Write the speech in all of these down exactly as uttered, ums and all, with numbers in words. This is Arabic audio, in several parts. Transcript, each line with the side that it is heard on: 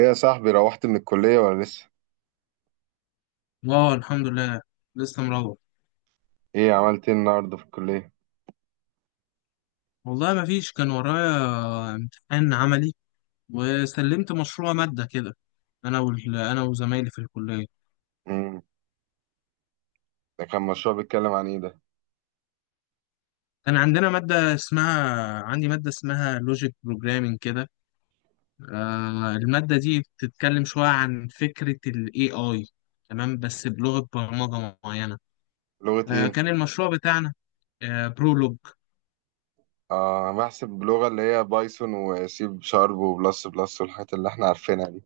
right: ايه يا صاحبي روحت من الكلية ولا لسه؟
left: اه، الحمد لله. لسه مروح.
right: ايه عملت ايه النهاردة في الكلية؟
left: والله ما فيش، كان ورايا امتحان عملي، وسلمت مشروع مادة كده انا وال... انا وزمايلي في الكلية.
right: امم. ده كان مشروع بيتكلم عن ايه ده؟
left: كان عندنا مادة اسمها عندي مادة اسمها لوجيك بروجرامينج كده. آه المادة دي بتتكلم شوية عن فكرة ال ايه آي، تمام، بس بلغة برمجة معينة.
right: لغة ايه؟
left: آه كان
right: انت؟
left: المشروع بتاعنا آه برولوج.
right: اه، بحسب بلغة اللي هي بايثون وسي شارب وبلس بلس والحاجات اللي احنا عارفينها دي.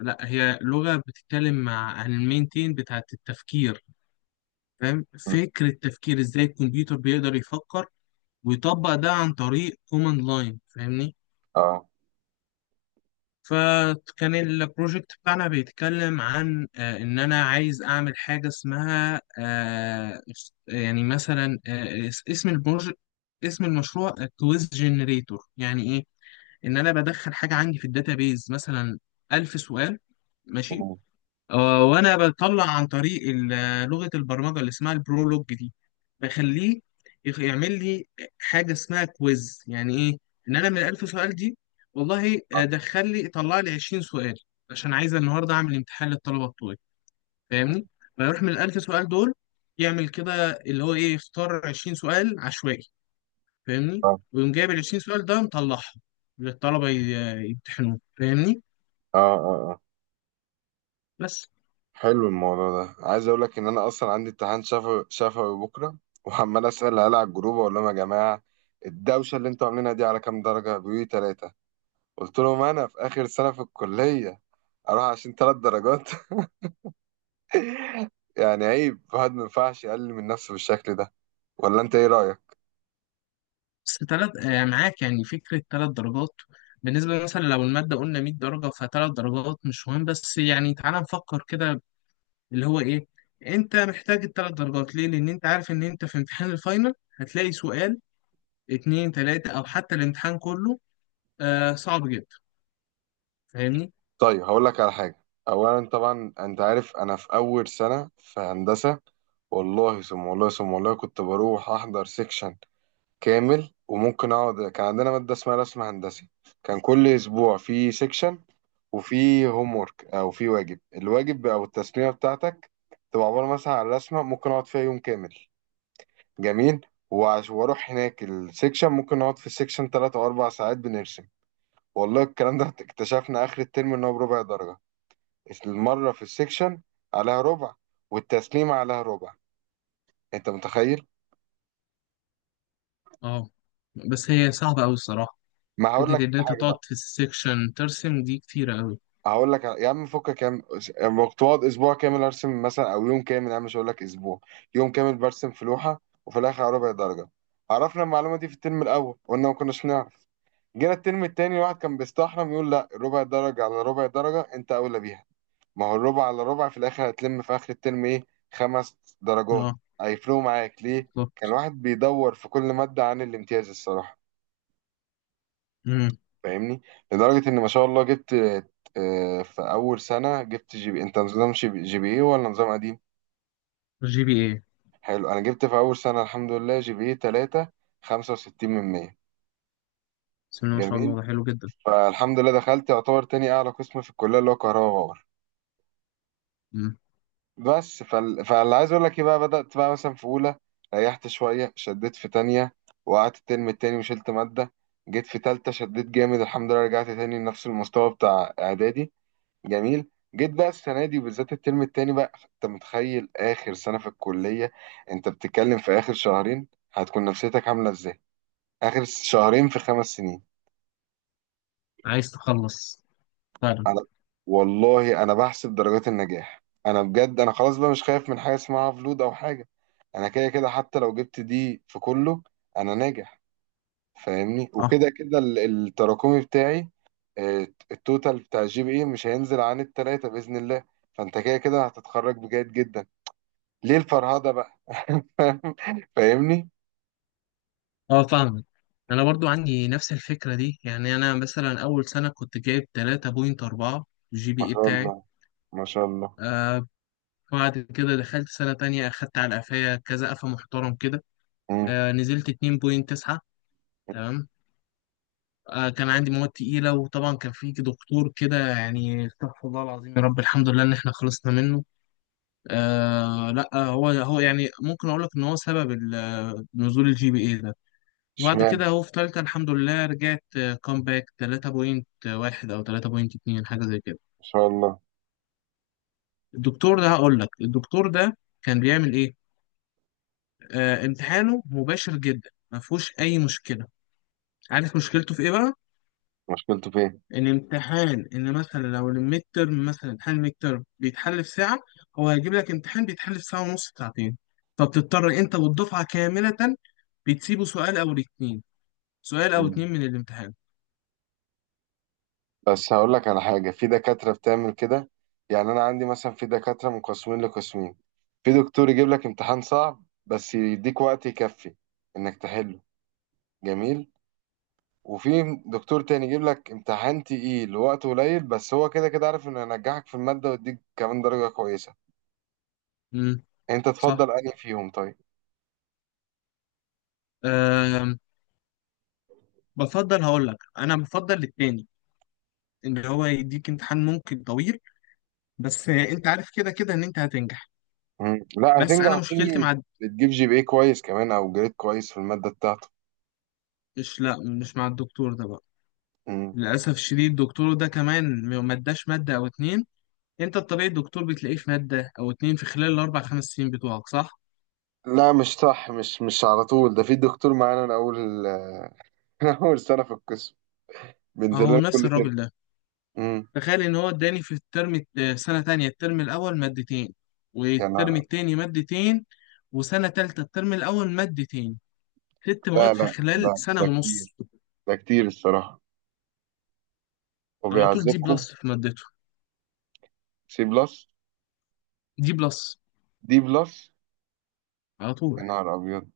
left: لا، هي لغة بتتكلم مع عن المين تين بتاعة التفكير. فاهم
right: مم.
left: فكرة تفكير، ازاي الكمبيوتر بيقدر يفكر ويطبق ده عن طريق كوماند لاين، فاهمني؟
right: اه.
left: فكان البروجكت بتاعنا بيتكلم عن، آه، ان انا عايز اعمل حاجة اسمها، آه، يعني مثلا آه، اس- اسم البروجكت، اسم المشروع كويز جنريتور، يعني ايه؟ ان انا بدخل حاجة عندي في الداتابيز، مثلا ألف سؤال، ماشي.
right: مم.
left: آه، وانا بطلع عن طريق ال- لغه البرمجه اللي اسمها البرولوج دي، بخليه يخ- يعمل لي حاجه اسمها كويز. يعني ايه؟ ان انا من ألف سؤال دي، والله
right: اه
left: آه، دخل لي طلع لي عشرين سؤال، عشان عايز النهارده اعمل امتحان للطلبه بتوعي، فاهمني؟ فيروح من ال ألف سؤال دول، يعمل كده اللي هو ايه، يختار عشرين سؤال عشوائي، فاهمني؟
right: اه
left: ويقوم جايب ال عشرين سؤال ده، مطلعهم للطلبه ي- يمتحنوه، فاهمني؟
right: اه اه.
left: بس
right: حلو الموضوع ده، عايز اقول لك ان انا اصلا عندي امتحان شفوي شفوي بكرة، وعمال اسأل العيال على الجروب، اقول لهم يا جماعة الدوشة اللي انتوا عاملينها دي على كام درجة؟ بيقولوا لي تلاتة. قلت لهم انا في اخر سنة في الكلية اروح عشان تلات درجات؟ يعني عيب، الواحد ما ينفعش يقلل من نفسه بالشكل ده، ولا انت ايه رأيك؟
left: بس تلات، آه، معاك؟ يعني فكرة تلات درجات بالنسبة، مثلا لو المادة قلنا مية درجة، فتلات درجات مش مهم. بس يعني تعالى نفكر كده، اللي هو إيه؟ أنت محتاج التلات درجات ليه؟ لأن أنت عارف إن أنت في امتحان الفاينل هتلاقي سؤال، اتنين، تلاتة، أو حتى الامتحان كله آه صعب جدا، فاهمني؟
right: طيب هقول لك على حاجة. اولا طبعا انت عارف انا في اول سنة في هندسة، والله ثم والله ثم والله كنت بروح احضر سيكشن كامل، وممكن اقعد. كان عندنا مادة اسمها رسم هندسي، كان كل اسبوع في سيكشن، وفي هوم ورك او في واجب. الواجب او التسليمة بتاعتك تبقى عبارة مثلا عن رسمة ممكن اقعد فيها يوم كامل. جميل. وعش- واروح هناك السيكشن، ممكن اقعد في السيكشن ثلاث او اربعة ساعات بنرسم. والله الكلام ده اكتشفنا آخر الترم إن هو بربع درجة. المرة في السكشن عليها ربع، والتسليم عليها ربع. أنت متخيل؟
left: أه، بس هي صعبة أوي الصراحة.
right: ما هقول
left: فكرة
right: لك
left: إن
right: على
left: أنت
right: حاجة
left: تقعد
right: بقى.
left: في السكشن ترسم دي كتيرة أوي.
right: هقول لك على- يا عم فكك يا عم. أما كنت بقعد أسبوع كامل أرسم، مثلا أو يوم كامل، يا عم مش هقول لك أسبوع، يوم كامل برسم في لوحة، وفي الآخر على ربع درجة. عرفنا المعلومة دي في الترم الأول، قلنا ما كناش نعرف. جينا الترم التاني واحد كان بيستحرم يقول لا، ربع درجة على ربع درجة أنت أولى بيها. ما هو الربع على ربع في الاخر هتلم في اخر الترم ايه؟ خمس درجات،
left: أه،
right: هيفرقوا معاك ليه؟
left: بالظبط.
right: كان واحد بيدور في كل مادة عن الامتياز الصراحة، فاهمني؟ لدرجة ان ما شاء الله جبت آه، في اول سنة جبت جي بي إيه. انت نظام جي بي جي بي ايه ولا نظام قديم؟
left: جي بي إيه.
right: حلو. انا جبت في اول سنة الحمد لله جي بي ايه ثلاثة خمسة وستين من مية.
left: بسم الله ما شاء
right: جميل.
left: الله، ده حلو جدا.
right: فالحمد لله دخلت، يعتبر تاني اعلى قسم في الكلية اللي هو كهرباء باور.
left: مم.
right: بس فال... فاللي عايز اقول لك ايه بقى، بدأت بقى مثلا في اولى، ريحت شوية، شديت في تانية، وقعدت الترم التاني وشلت مادة. جيت في تالتة شديت جامد الحمد لله، رجعت تاني لنفس المستوى بتاع اعدادي. جميل. جيت بقى السنة دي وبالذات الترم التاني بقى، انت متخيل اخر سنة في الكلية، انت بتتكلم في اخر شهرين، هتكون نفسيتك عاملة ازاي؟ اخر شهرين في خمس سنين.
left: عايز تخلص، فعلا.
right: انا والله انا بحسب درجات النجاح، انا بجد انا خلاص بقى مش خايف من حاجه اسمها فلود او حاجه. انا كده كده حتى لو جبت دي في كله انا ناجح، فاهمني؟ وكده كده ال- التراكمي بتاعي آه، التوتال بتاع الجي بي اي مش هينزل عن التلاتة باذن الله. فانت كده كده هتتخرج بجيد جدا، ليه الفرهده بقى؟ فاهمني؟
left: اه، فاهمك. انا برضو عندي نفس الفكره دي، يعني انا مثلا اول سنه كنت جايب ثلاثة فاصلة اربعة، الجي بي
right: ما
left: اي
right: شاء
left: بتاعي.
right: الله، ما شاء الله.
left: آه بعد كده دخلت سنه تانية، اخدت على قفايا كذا قفا محترم كده.
right: مم.
left: آه نزلت اتنين فاصلة تسعة، تمام. آه كان عندي مواد تقيله، وطبعا كان في دكتور كده يعني استغفر الله العظيم، يا رب الحمد لله ان احنا خلصنا منه. آه لا، هو هو يعني ممكن اقول لك ان هو سبب ال- نزول الجي بي اي ده. وبعد
right: اشمعنى؟
left: كده هو في تالتة الحمد لله، رجعت كومباك ثلاثة فاصلة واحد أو ثلاثة فاصلة اثنين، حاجة زي كده.
right: ما شاء الله.
left: الدكتور ده هقول لك، الدكتور ده كان بيعمل إيه؟ آه امتحانه مباشر جدا، ما فيهوش أي مشكلة. عارف مشكلته في إيه بقى؟
right: مشكلته فين؟
left: إن امتحان إن مثلا لو الميد ترم، مثلا امتحان الميد ترم بيتحل في ساعة، هو هيجيب لك امتحان بيتحل في ساعة ونص، ساعتين. فبتضطر أنت والدفعة كاملة بتسيبه سؤال أو اتنين، سؤال أو اتنين من الامتحان.
right: بس هقول لك على حاجة، في دكاترة بتعمل كده. يعني أنا عندي مثلا في دكاترة من قسمين لقسمين. في دكتور يجيب لك امتحان صعب بس يديك وقت يكفي إنك تحله، جميل. وفي دكتور تاني يجيب لك امتحان تقيل وقت قليل، بس هو كده كده عارف إنه ينجحك في المادة ويديك كمان درجة كويسة.
left: امم،
right: أنت
left: صح.
right: تفضل أنهي فيهم طيب؟
left: بفضل، هقول لك انا بفضل التاني، ان هو يديك امتحان ممكن طويل، بس انت عارف كده كده ان انت هتنجح.
right: مم. لا
left: بس انا
right: هتنجح
left: مشكلتي
right: فيه،
left: مع،
right: بتجيب جي بي اي كويس كمان أو جريد كويس في المادة بتاعته.
left: مش، لا، مش مع الدكتور ده بقى.
right: مم.
left: للاسف الشديد الدكتور ده كمان ما اداش ماده او اتنين. انت الطبيعي الدكتور بتلاقيه في ماده او اتنين في خلال الاربع خمس سنين بتوعك، صح؟
right: لا مش صح، مش مش على طول. ده في دكتور معانا من أول أول سنة في القسم، بينزل
left: اهو
right: لنا
left: نفس
right: كل ترم.
left: الراجل ده.
right: امم.
left: تخيل ان هو اداني في الترم الت- سنه تانية الترم الاول مادتين،
right: يعني
left: والترم
right: أنا-
left: التاني مادتين، وسنه تالتة الترم الاول مادتين. ست
right: لا
left: مواد في
right: لا،
left: خلال
right: ده
left: سنه
right: ده
left: ونص.
right: كتير. ده كتير الصراحة،
left: على طول دي
right: وبيعذبكم.
left: بلس في مادته.
right: سي بلس.
left: دي بلس،
right: دي بلس.
left: على
right: يا
left: طول.
right: نهار أبيض.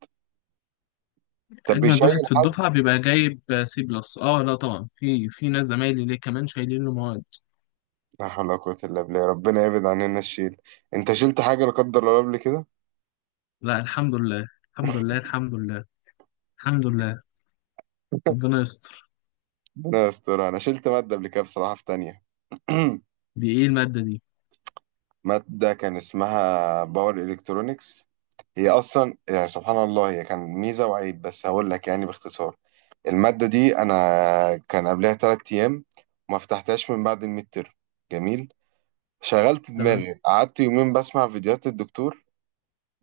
right: طب
left: اجمد
right: بيشيل
left: واحد في
right: حد؟
left: الدفعه بيبقى جايب سي بلس. اه، لا طبعا، في في ناس زمايلي ليه كمان شايلين له مواد.
right: لا حول ولا قوة إلا بالله، ربنا يبعد عننا الشيل. أنت شلت حاجة لا قدر الله قبل كده؟
left: لا، الحمد لله، الحمد لله، الحمد لله. الحمد لله. ربنا يستر.
right: ربنا يستر. أنا شلت مادة قبل كده بصراحة في تانية.
left: دي ايه الماده دي؟
right: مادة كان اسمها باور إلكترونكس، هي أصلا يعني سبحان الله هي كان ميزة وعيب، بس هقول لك يعني باختصار. المادة دي أنا كان قبلها تلات أيام ما فتحتهاش من بعد الميد تيرم. جميل. شغلت
left: تمام.
right: دماغي، قعدت يومين بسمع فيديوهات الدكتور.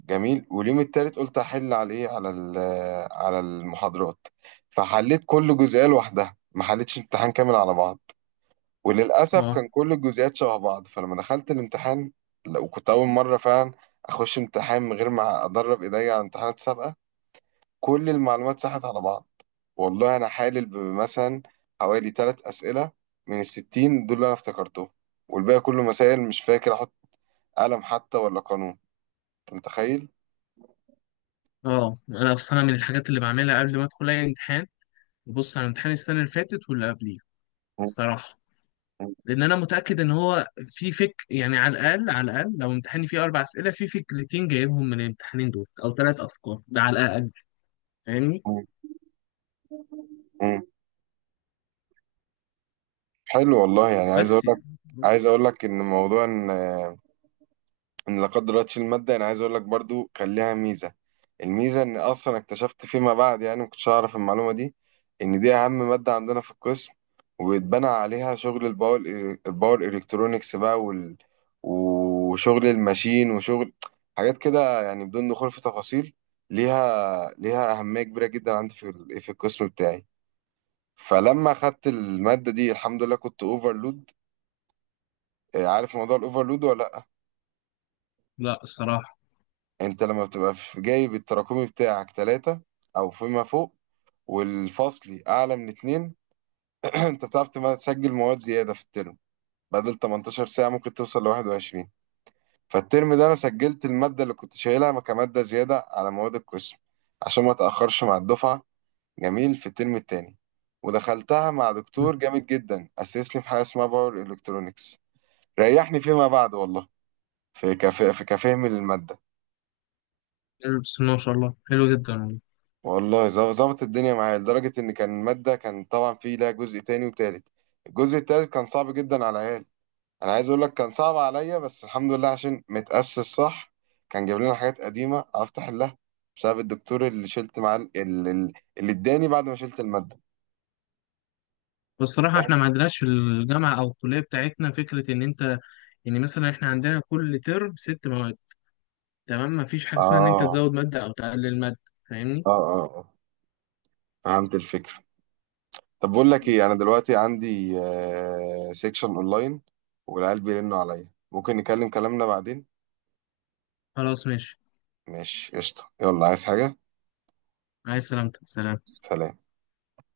right: جميل. واليوم التالت قلت أحل على إيه، على ال- على المحاضرات. فحليت كل جزئية لوحدها، ما حليتش امتحان كامل على بعض. وللأسف
left: اه،
right: كان كل الجزئيات شبه بعض، فلما دخلت الامتحان، لا، وكنت أول مرة فعلا أخش امتحان من غير ما أدرب إيديا على امتحانات سابقة، كل المعلومات ساحت على بعض. والله انا حالل بمثلا حوالي ثلاث اسئله من الستين دول اللي انا افتكرتهم، والباقي كله مسائل مش فاكر احط قلم حتى ولا قانون. انت متخيل؟
left: اه، انا اصلا، أنا من الحاجات اللي بعملها قبل ما ادخل اي امتحان ببص على امتحان السنه اللي فاتت واللي قبليه،
right: مم.
left: الصراحه. لان انا متاكد ان هو في فك، يعني على الاقل، على الاقل لو امتحاني فيه اربع اسئله في فكرتين جايبهم من الامتحانين دول او ثلاث افكار ده، على الاقل، فاهمني؟
right: مم. مم. حلو والله، يعني عايز اقول
left: بس
right: لك،
left: يعني.
right: عايز اقول لك ان موضوع إن ان لا قدر الله تشيل ماده، انا عايز اقول لك برضو كان ليها ميزه. الميزه ان اصلا اكتشفت فيما بعد، يعني ما كنتش اعرف المعلومه دي، ان دي اهم ماده عندنا في القسم، واتبنى عليها شغل الباور، الباور الكترونكس بقى وال... وشغل الماشين وشغل حاجات كده، يعني بدون دخول في تفاصيل. ليها ليها اهميه كبيره جدا عندي في ال- في القسم بتاعي. فلما اخدت الماده دي الحمد لله كنت اوفرلود. عارف موضوع الاوفرلود ولا لأ؟
left: لا، الصراحة.
right: انت لما بتبقى في جايب التراكمي بتاعك ثلاثة او فيما فوق، والفصلي اعلى من اتنين، انت بتعرف تم- تسجل مواد زيادة في الترم، بدل تمنتاشر ساعة ممكن توصل ل واحد وعشرين. فالترم ده انا سجلت المادة اللي كنت شايلها كمادة زيادة على مواد القسم، عشان ما اتأخرش مع الدفعة. جميل. في الترم التاني ودخلتها مع
left: مم.
right: دكتور جامد جدا، اسسني في حاجة اسمها باور الكترونكس. ريحني فيما بعد والله، في كف... في كفهم للمادة.
left: بسم الله ما شاء الله، حلو جدا والله.
right: والله ظب- ظبط الدنيا معايا، لدرجة إن كان مادة، كان طبعا فيه لها جزء تاني وتالت. الجزء التالت كان صعب جدا على العيال، أنا عايز أقول لك كان صعب عليا، بس الحمد لله عشان متأسس صح، كان جايب لنا حاجات قديمة عرفت أحلها، بسبب الدكتور اللي شلت معاه ال- ال- اللي إداني بعد ما شلت المادة.
left: بس الصراحة، احنا
right: فاهم؟
left: ما عندناش في الجامعة أو الكلية بتاعتنا فكرة إن أنت، يعني مثلا احنا عندنا كل ترم ست مواد، تمام. ما فيش حاجة اسمها إن أنت
right: آه
left: تزود مادة أو تقلل مادة، فاهمني.
right: آه آه آه. فهمت الفكرة. طب بقول لك
left: مم.
right: إيه، أنا دلوقتي عندي آه سيكشن أونلاين، والعيال بيرنوا عليا، ممكن نكلم كلامنا بعدين.
left: خلاص ماشي.
right: ماشي قشطة، يلا عايز حاجة؟
left: عايز سلامتك، سلام.
right: سلام.